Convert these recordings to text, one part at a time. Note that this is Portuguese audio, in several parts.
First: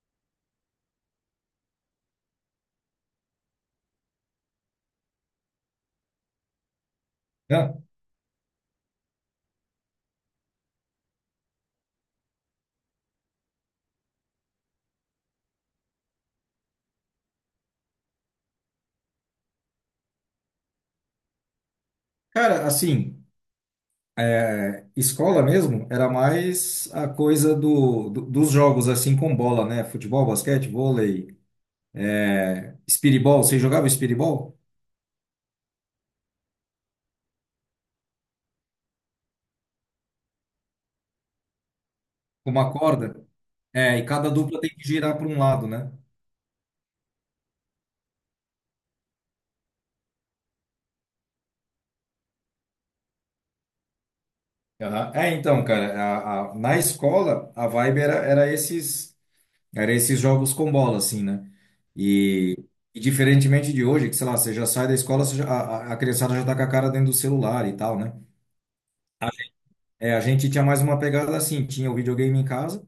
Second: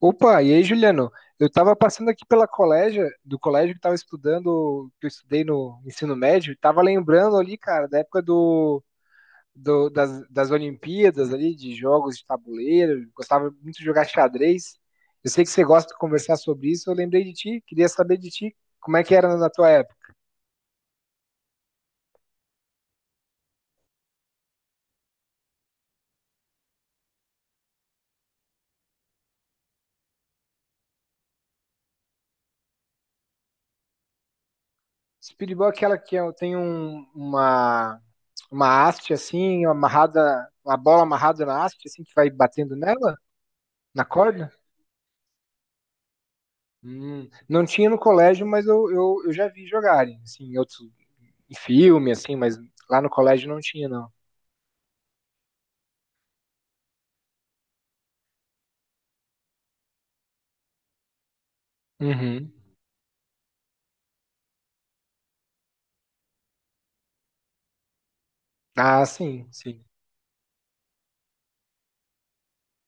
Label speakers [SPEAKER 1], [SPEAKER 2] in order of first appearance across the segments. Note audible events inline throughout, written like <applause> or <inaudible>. [SPEAKER 1] Opa, e aí, Juliano? Eu estava passando aqui pela colégio, do colégio que estava estudando, que eu estudei no ensino médio, e estava lembrando ali,
[SPEAKER 2] Não,
[SPEAKER 1] cara, da época das Olimpíadas ali, de jogos de tabuleiro, gostava muito de jogar xadrez. Eu sei que você gosta de conversar sobre isso, eu lembrei de ti, queria saber de ti, como é que era na tua época.
[SPEAKER 2] cara, assim, escola mesmo era mais a coisa dos jogos, assim, com bola, né? Futebol, basquete, vôlei, espiribol. Você jogava espiribol?
[SPEAKER 1] Speedball é aquela tem uma haste assim, amarrada, uma bola amarrada na haste, assim, que vai
[SPEAKER 2] Com uma
[SPEAKER 1] batendo nela,
[SPEAKER 2] corda? É,
[SPEAKER 1] na
[SPEAKER 2] e cada
[SPEAKER 1] corda?
[SPEAKER 2] dupla tem que girar para um lado, né?
[SPEAKER 1] Não tinha no colégio, mas eu já vi jogarem, assim, em outros, em filme, assim, mas lá no colégio não tinha, não.
[SPEAKER 2] Aham. É, então, cara, na escola, a vibe era esses jogos com bola, assim, né?
[SPEAKER 1] Uhum.
[SPEAKER 2] E, e diferentemente de hoje, que, sei lá, você já sai da escola, você já- a criançada já tá com a cara dentro do celular e tal, né?
[SPEAKER 1] Ah, sim, sim.
[SPEAKER 2] É, a gente tinha mais uma pegada assim, tinha o videogame em casa,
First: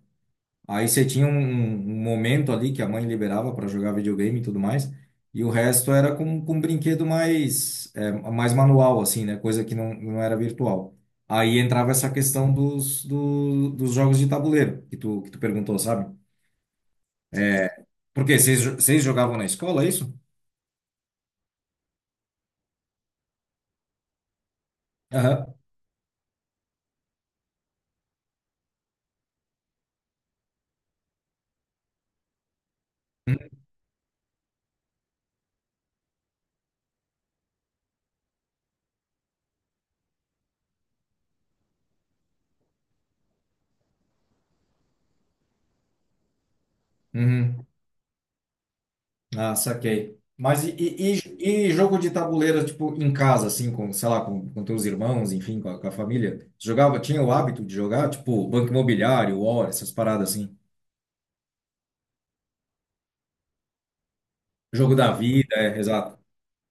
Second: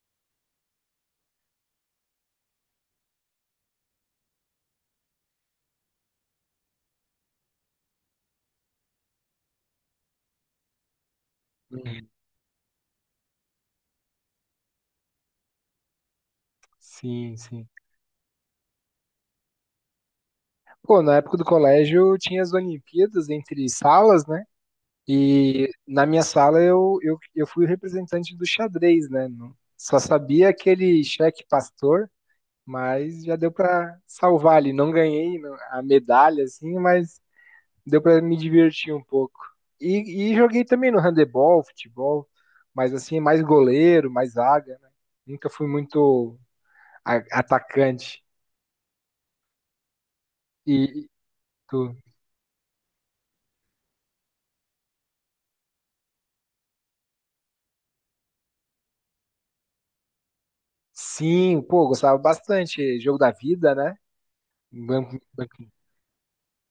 [SPEAKER 2] aí você tinha um momento ali que a mãe liberava para jogar videogame e tudo mais, e o resto era com um brinquedo mais, é, mais manual, assim, né? Coisa que não era virtual. Aí entrava
[SPEAKER 1] Uhum.
[SPEAKER 2] essa questão dos jogos de tabuleiro, que tu perguntou, sabe?
[SPEAKER 1] Sim, sim.
[SPEAKER 2] Porque vocês jogavam na escola, é isso?
[SPEAKER 1] Pô, na época do colégio tinha as Olimpíadas entre salas, né?
[SPEAKER 2] Aham.
[SPEAKER 1] E na minha sala eu fui o representante do xadrez, né? Não- Só sabia aquele xeque pastor, mas já deu pra salvar ali. Não ganhei não- a medalha, assim, mas deu para me divertir um pouco. E joguei também no handebol, futebol, mas assim, mais goleiro, mais zaga, né? Nunca fui muito
[SPEAKER 2] Uhum.
[SPEAKER 1] atacante.
[SPEAKER 2] Ah, saquei. Mas e,
[SPEAKER 1] E
[SPEAKER 2] e, e- e
[SPEAKER 1] tu-
[SPEAKER 2] jogo de tabuleiro, tipo, em casa, assim, com, sei lá, com teus irmãos, enfim, com a família? Jogava, tinha o hábito de jogar, tipo, Banco Imobiliário, War, essas paradas assim.
[SPEAKER 1] sim, pô, gostava bastante. Jogo da vida, né?
[SPEAKER 2] Jogo da
[SPEAKER 1] Banco-
[SPEAKER 2] vida,
[SPEAKER 1] banco-
[SPEAKER 2] é, exato.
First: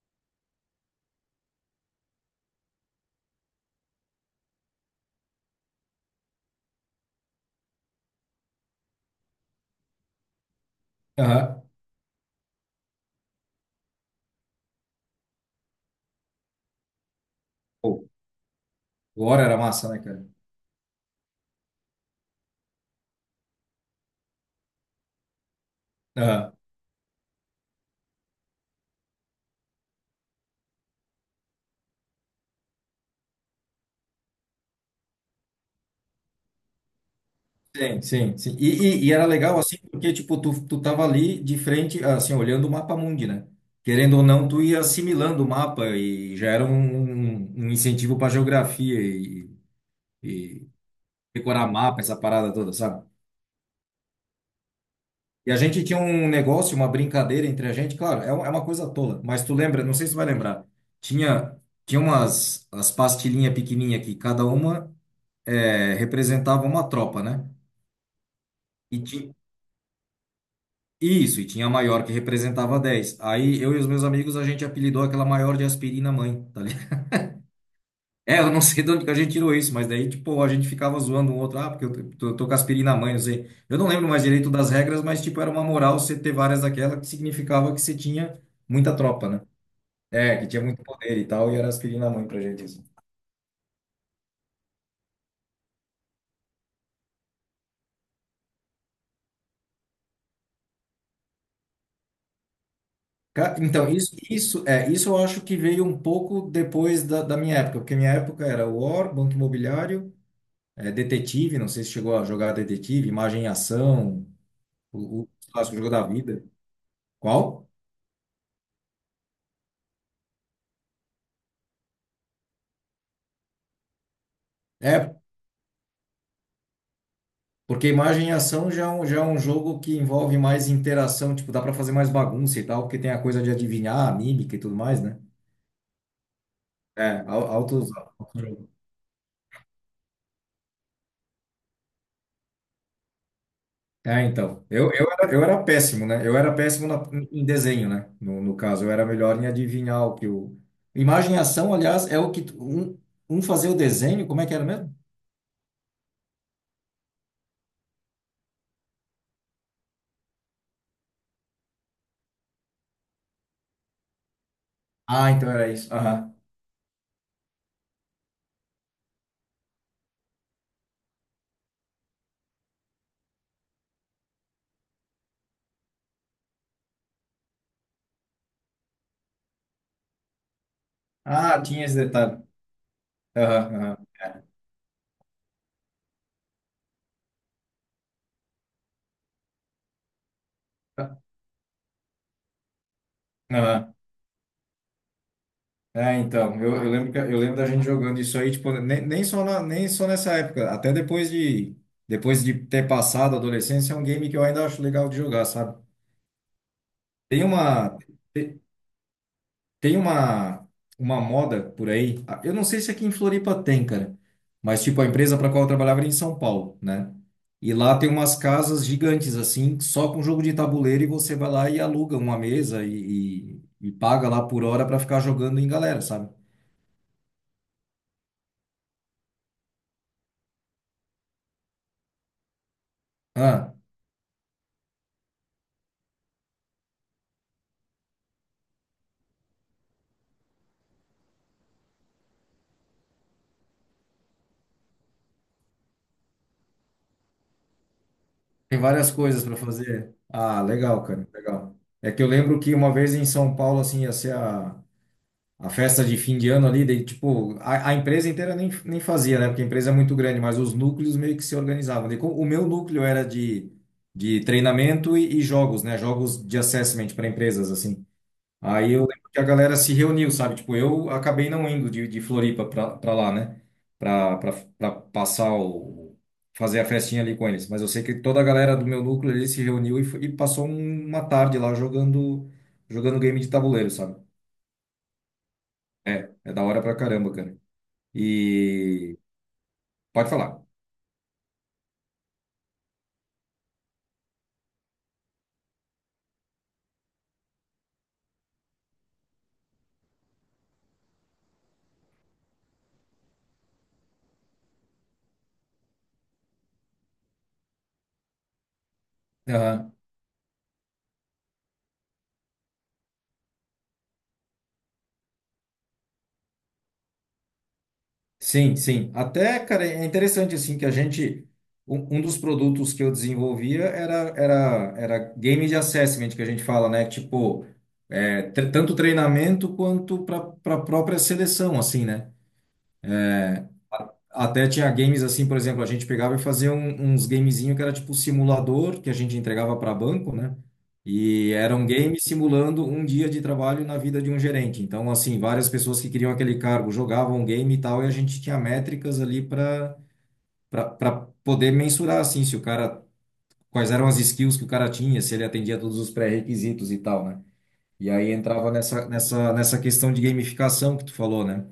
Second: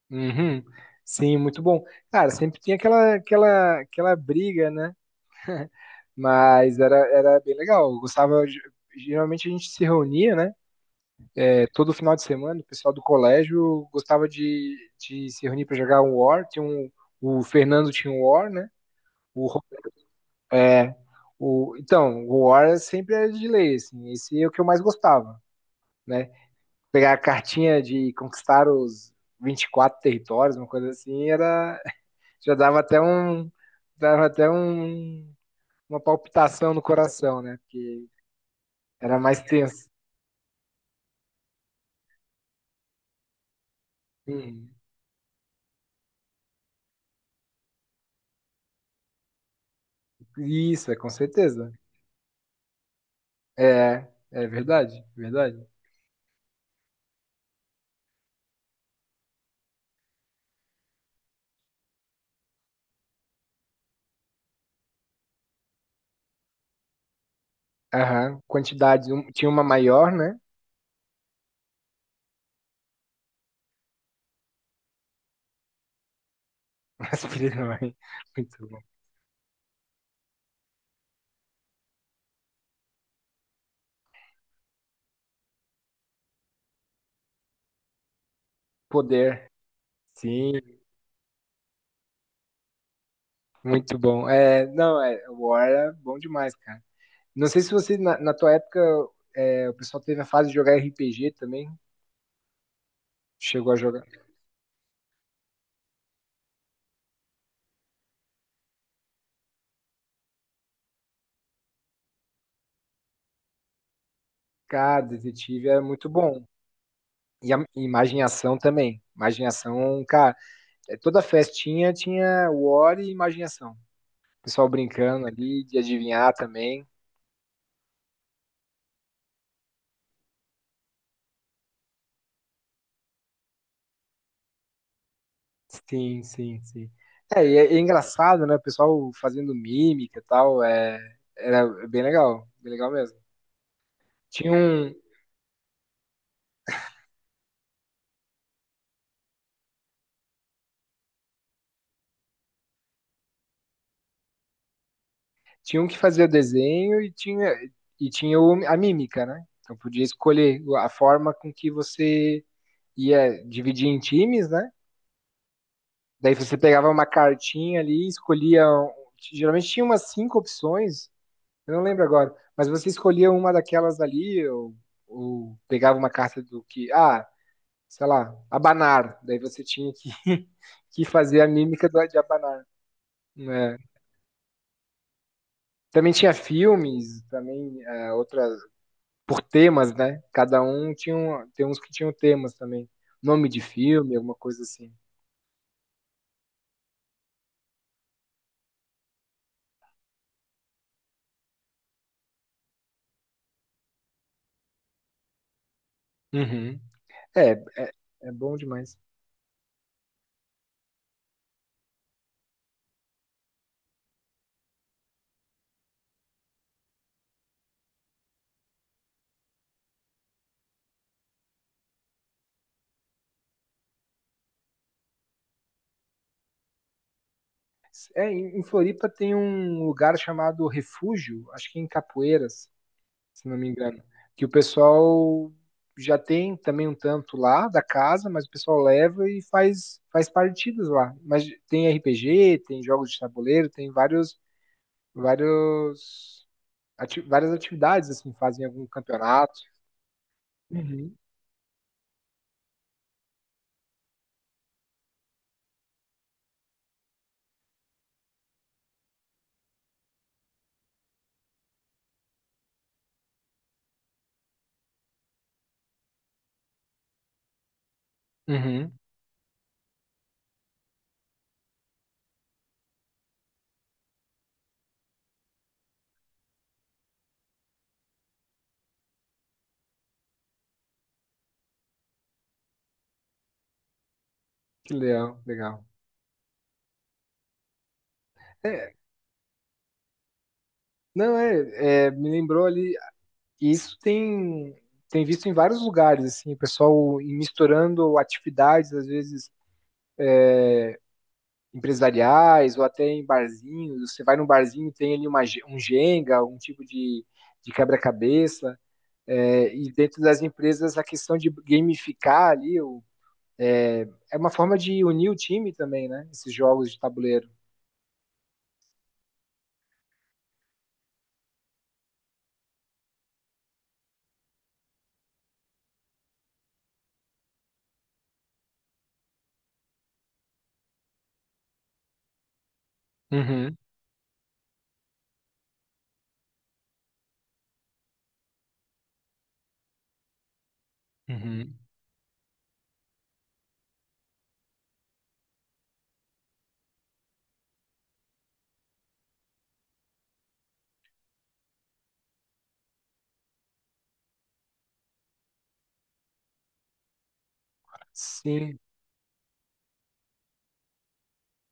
[SPEAKER 1] Uhum. Sim, muito bom. Cara, sempre tinha aquela briga, né? Mas era bem legal. Eu gostava. De- Geralmente a gente se reunia, né?
[SPEAKER 2] Aham.
[SPEAKER 1] É, todo final de semana o pessoal do colégio gostava de se reunir para jogar um War. Tinha um, o Fernando
[SPEAKER 2] Pô,
[SPEAKER 1] tinha um War, né?
[SPEAKER 2] o War
[SPEAKER 1] O,
[SPEAKER 2] era
[SPEAKER 1] Ro-
[SPEAKER 2] massa, né, cara?
[SPEAKER 1] é, o, então, o War sempre era de lei, assim, esse é o que eu mais gostava, né?
[SPEAKER 2] Aham.
[SPEAKER 1] Pegar a cartinha de conquistar os 24 territórios, uma coisa assim, era, <laughs> já dava até um, uma palpitação no coração, né?
[SPEAKER 2] Sim,
[SPEAKER 1] Porque
[SPEAKER 2] sim, sim. E
[SPEAKER 1] era
[SPEAKER 2] era
[SPEAKER 1] mais
[SPEAKER 2] legal, assim,
[SPEAKER 1] tenso.
[SPEAKER 2] porque, tipo, tu tava ali de frente, assim, olhando o mapa mundi, né? Querendo ou não, tu
[SPEAKER 1] Hum,
[SPEAKER 2] ia assimilando o mapa e já era um incentivo pra geografia e
[SPEAKER 1] isso, é com
[SPEAKER 2] decorar
[SPEAKER 1] certeza.
[SPEAKER 2] mapa, essa parada toda, sabe?
[SPEAKER 1] É, é verdade,
[SPEAKER 2] E a
[SPEAKER 1] verdade.
[SPEAKER 2] gente tinha um negócio, uma brincadeira entre a gente, claro, é, um- é uma coisa tola, mas tu lembra, não sei se tu vai lembrar, tinha, tinha umas as pastilhinhas pequenininhas que cada uma é, representava uma tropa, né?
[SPEAKER 1] Aham,
[SPEAKER 2] E
[SPEAKER 1] quantidade,
[SPEAKER 2] ti-
[SPEAKER 1] um- tinha uma maior, né?
[SPEAKER 2] isso, e tinha a maior que representava 10. Aí eu e os meus amigos, a gente apelidou aquela maior de aspirina mãe, tá.
[SPEAKER 1] <laughs> Mas filha da mãe,
[SPEAKER 2] É, eu não
[SPEAKER 1] muito bom.
[SPEAKER 2] sei de onde que a gente tirou isso, mas daí, tipo, a gente ficava zoando um outro, ah, porque eu tô com aspirina na mãe, não sei. Eu não lembro mais direito das regras, mas, tipo, era uma moral você ter várias daquela que significava que você tinha muita tropa, né?
[SPEAKER 1] Poder,
[SPEAKER 2] É, que
[SPEAKER 1] sim,
[SPEAKER 2] tinha muito poder e tal, e era aspirina na mãe pra gente isso.
[SPEAKER 1] muito bom. É, não, é, o War era bom demais, cara. Não sei se você, na, na tua época, é, o pessoal teve a fase de jogar RPG também,
[SPEAKER 2] Ca-
[SPEAKER 1] chegou a
[SPEAKER 2] Então,
[SPEAKER 1] jogar.
[SPEAKER 2] isso, isso, é, isso eu acho que veio um pouco depois da minha época, porque minha época era War, Banco Imobiliário, é, Detetive, não sei se chegou a jogar Detetive, Imagem e Ação,
[SPEAKER 1] Cara,
[SPEAKER 2] o
[SPEAKER 1] Detetive
[SPEAKER 2] clássico
[SPEAKER 1] era
[SPEAKER 2] jogo da
[SPEAKER 1] muito bom.
[SPEAKER 2] vida.
[SPEAKER 1] E a
[SPEAKER 2] Qual?
[SPEAKER 1] e Imagem e Ação também. Imagem e Ação, cara, é, toda festinha tinha War e Imagem e Ação. O pessoal
[SPEAKER 2] É.
[SPEAKER 1] brincando ali, de adivinhar também.
[SPEAKER 2] Porque imagem e ação já é um jogo que envolve mais interação, tipo, dá pra fazer mais bagunça e tal, porque tem a coisa de adivinhar, a mímica e tudo mais, né?
[SPEAKER 1] Sim, sim, sim.
[SPEAKER 2] É,
[SPEAKER 1] É,
[SPEAKER 2] al-
[SPEAKER 1] é
[SPEAKER 2] altos, altos
[SPEAKER 1] engraçado, né? O
[SPEAKER 2] jogos.
[SPEAKER 1] pessoal fazendo mímica e tal, é, era bem legal mesmo.
[SPEAKER 2] É,
[SPEAKER 1] Tinha
[SPEAKER 2] então. Eu,
[SPEAKER 1] um,
[SPEAKER 2] eu, era, eu era péssimo, né? Eu era péssimo em desenho, né? No caso, eu era melhor em adivinhar o que o. Imagem e ação, aliás, é o que. Tu- Um fazia o desenho, como é que era mesmo?
[SPEAKER 1] tinha um que fazia desenho e tinha a mímica, né? Então podia escolher a forma com que você ia dividir em times, né?
[SPEAKER 2] Ah, então era isso.
[SPEAKER 1] Daí
[SPEAKER 2] Aham.
[SPEAKER 1] você pegava uma cartinha ali, escolhia. Um, Geralmente tinha umas cinco opções, eu não lembro agora, mas você escolhia uma daquelas ali, ou pegava uma carta do que. Ah, sei lá, abanar. Daí você tinha que, <laughs> que fazer a
[SPEAKER 2] Ah, tinha
[SPEAKER 1] mímica
[SPEAKER 2] esse
[SPEAKER 1] do, de
[SPEAKER 2] detalhe.
[SPEAKER 1] abanar. Né?
[SPEAKER 2] Aham,
[SPEAKER 1] Também tinha filmes, também é, outras, por temas, né? Cada um tinha,
[SPEAKER 2] aham.
[SPEAKER 1] tem uns que tinham temas também. Nome de
[SPEAKER 2] Aham.
[SPEAKER 1] filme, alguma coisa assim.
[SPEAKER 2] É, então, eu lembro da gente jogando isso aí, tipo, nem só nessa época, até depois de ter passado a adolescência, é um game que eu ainda acho legal de jogar, sabe?
[SPEAKER 1] Uhum.
[SPEAKER 2] Tem
[SPEAKER 1] É, é,
[SPEAKER 2] uma
[SPEAKER 1] é bom
[SPEAKER 2] te-
[SPEAKER 1] demais.
[SPEAKER 2] tem uma uma moda por aí. Ah, Eu não sei se aqui em Floripa tem, cara, mas tipo a empresa para qual eu trabalhava era em São Paulo, né? E lá tem umas casas gigantes assim, só com jogo de tabuleiro e você vai lá e aluga uma mesa e paga lá por hora para ficar jogando em galera, sabe?
[SPEAKER 1] É, em Floripa tem um lugar chamado Refúgio, acho que é em Capoeiras, se não me
[SPEAKER 2] Ah,
[SPEAKER 1] engano. Que o pessoal já tem também um tanto lá da casa, mas o pessoal leva e faz partidas lá. Mas tem RPG, tem jogos de tabuleiro, tem vários, vários, várias atividades, assim, fazem
[SPEAKER 2] tem
[SPEAKER 1] algum
[SPEAKER 2] várias coisas
[SPEAKER 1] campeonato.
[SPEAKER 2] para fazer. Ah, legal,
[SPEAKER 1] Uhum.
[SPEAKER 2] cara, legal. É que eu lembro que uma vez em São Paulo, assim, ia ser a festa de fim de ano ali, daí, tipo, a empresa inteira nem fazia, né? Porque a empresa é muito grande, mas os núcleos meio que se organizavam. Daí, co- o meu núcleo era de treinamento e jogos, né? Jogos de assessment para empresas, assim. Aí
[SPEAKER 1] Uhum.
[SPEAKER 2] eu lembro que a galera se reuniu, sabe? Tipo, eu acabei não indo de Floripa pra lá, né? Pra, pra, pra passar o... fazer a festinha ali com eles. Mas eu sei que toda a galera do meu núcleo ali se reuniu e passou um- uma tarde lá jogando, jogando game de tabuleiro, sabe?
[SPEAKER 1] Que legal, legal.
[SPEAKER 2] É da hora pra caramba, cara.
[SPEAKER 1] É,
[SPEAKER 2] E... Pode falar.
[SPEAKER 1] não, me lembrou ali, isso tem, tem visto em vários lugares, assim, o pessoal misturando atividades, às vezes empresariais ou até em barzinhos. Você vai num barzinho, tem ali uma, um Jenga, um tipo de quebra-cabeça. É, e dentro das empresas, a questão de gamificar ali é, é uma forma de unir o time também, né? Esses jogos de tabuleiro.
[SPEAKER 2] Sim, sim. Até, cara, é interessante assim que a gente um, um dos produtos que eu desenvolvia era game de assessment que a gente fala, né? Tipo, é, tre- tanto treinamento quanto para própria seleção, assim, né?
[SPEAKER 1] Uhum,
[SPEAKER 2] Até tinha games assim, por exemplo, a gente pegava e fazia um- uns gamezinho que era tipo simulador que a gente entregava para banco, né? E era
[SPEAKER 1] uhum.
[SPEAKER 2] um game simulando um dia de trabalho na vida de um gerente. Então, assim, várias pessoas que queriam aquele cargo jogavam um game e tal, e a gente tinha métricas ali para poder mensurar assim se o cara quais eram as skills que o cara tinha, se ele atendia todos os pré-requisitos e tal, né? E aí entrava
[SPEAKER 1] Sim,
[SPEAKER 2] nessa questão de gamificação que tu falou, né?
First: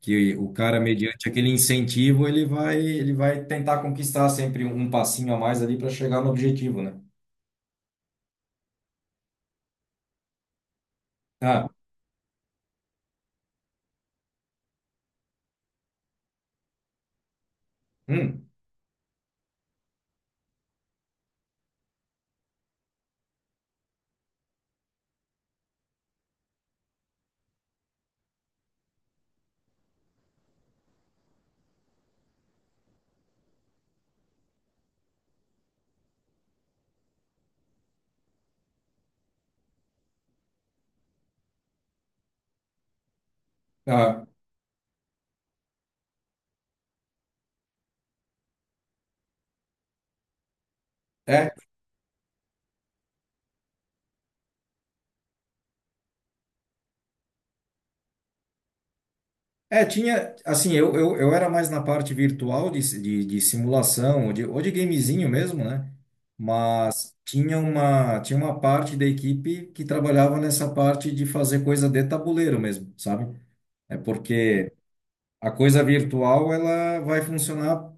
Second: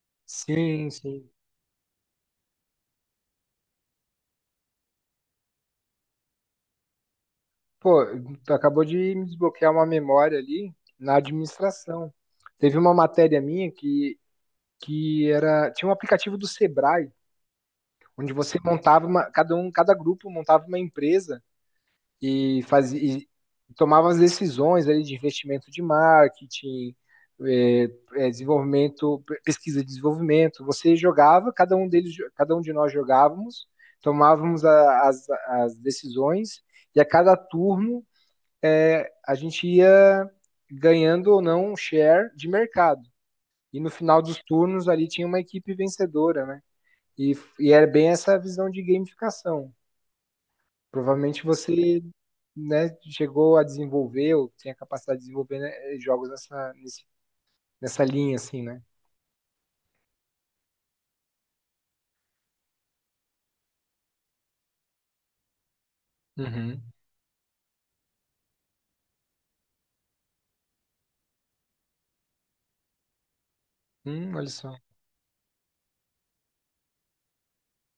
[SPEAKER 2] Que o cara
[SPEAKER 1] sim,
[SPEAKER 2] mediante
[SPEAKER 1] sim.
[SPEAKER 2] aquele incentivo, ele vai tentar conquistar sempre um passinho a mais ali para chegar no objetivo, né?
[SPEAKER 1] Pô, tu acabou de me desbloquear uma memória ali na
[SPEAKER 2] Ah,
[SPEAKER 1] administração. Teve uma matéria minha que era, tinha um aplicativo do Sebrae onde
[SPEAKER 2] hum,
[SPEAKER 1] você montava uma, cada um, cada grupo montava uma empresa e fazia e tomava as decisões ali de investimento de marketing, é, é, desenvolvimento, pesquisa e desenvolvimento. Você jogava, cada um deles, cada um de nós jogávamos, tomávamos a, as decisões e a cada turno é, a gente ia ganhando ou não um share de mercado. E no final
[SPEAKER 2] ah,
[SPEAKER 1] dos turnos ali tinha uma equipe vencedora, né? E, e é bem essa visão de gamificação. Provavelmente
[SPEAKER 2] é.
[SPEAKER 1] você né, chegou a desenvolver, ou tem a capacidade de desenvolver né, jogos nessa, nesse- nessa linha, assim, né?
[SPEAKER 2] É, tinha, assim, eu era mais na parte virtual de simulação, ou de gamezinho mesmo, né?
[SPEAKER 1] Uhum.
[SPEAKER 2] Tinha uma, tinha uma parte da equipe que trabalhava nessa parte de fazer coisa de tabuleiro mesmo, sabe? É
[SPEAKER 1] Olha
[SPEAKER 2] porque
[SPEAKER 1] só.
[SPEAKER 2] a coisa virtual ela vai funcionar,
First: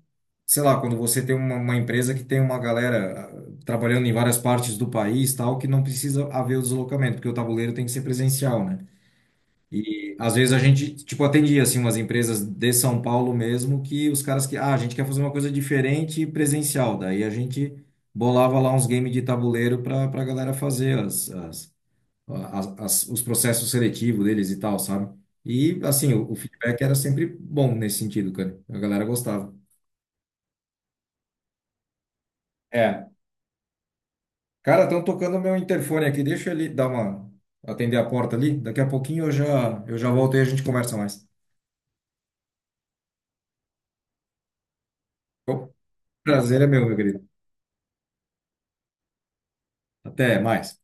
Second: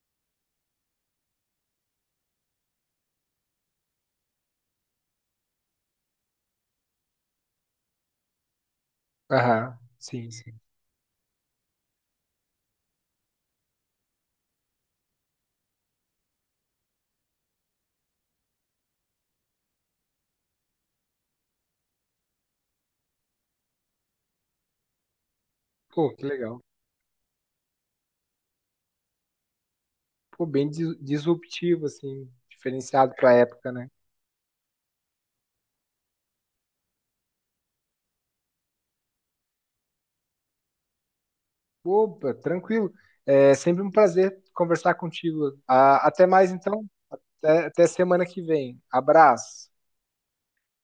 [SPEAKER 2] sei lá, quando você tem uma empresa que tem uma galera ah, trabalhando em várias partes do país, tal, que não precisa haver o deslocamento, porque o tabuleiro tem que ser presencial, né?
[SPEAKER 1] Aham,
[SPEAKER 2] E
[SPEAKER 1] sim,
[SPEAKER 2] às vezes
[SPEAKER 1] sim.
[SPEAKER 2] a gente, tipo, atendia assim umas empresas de São Paulo mesmo que os caras que, ah, a gente quer fazer uma coisa diferente e presencial. Daí a gente bolava lá uns games de tabuleiro para para galera fazer as, as, as, as- os processos seletivos deles e tal, sabe? E assim,
[SPEAKER 1] Pô, que
[SPEAKER 2] o
[SPEAKER 1] legal.
[SPEAKER 2] feedback era sempre bom nesse sentido, cara. A galera gostava.
[SPEAKER 1] Pô, bem dis- disruptivo, assim,
[SPEAKER 2] É.
[SPEAKER 1] diferenciado pra época, né?
[SPEAKER 2] Cara, estão tocando meu interfone aqui. Deixa ele dar uma atender a porta ali. Daqui a pouquinho eu já volto e a gente conversa mais.
[SPEAKER 1] Opa, tranquilo. É sempre um prazer conversar contigo.
[SPEAKER 2] Bom,
[SPEAKER 1] Ah, até mais,
[SPEAKER 2] prazer é meu,
[SPEAKER 1] então.
[SPEAKER 2] meu querido.
[SPEAKER 1] Até, até semana que vem. Abraço.
[SPEAKER 2] Até mais.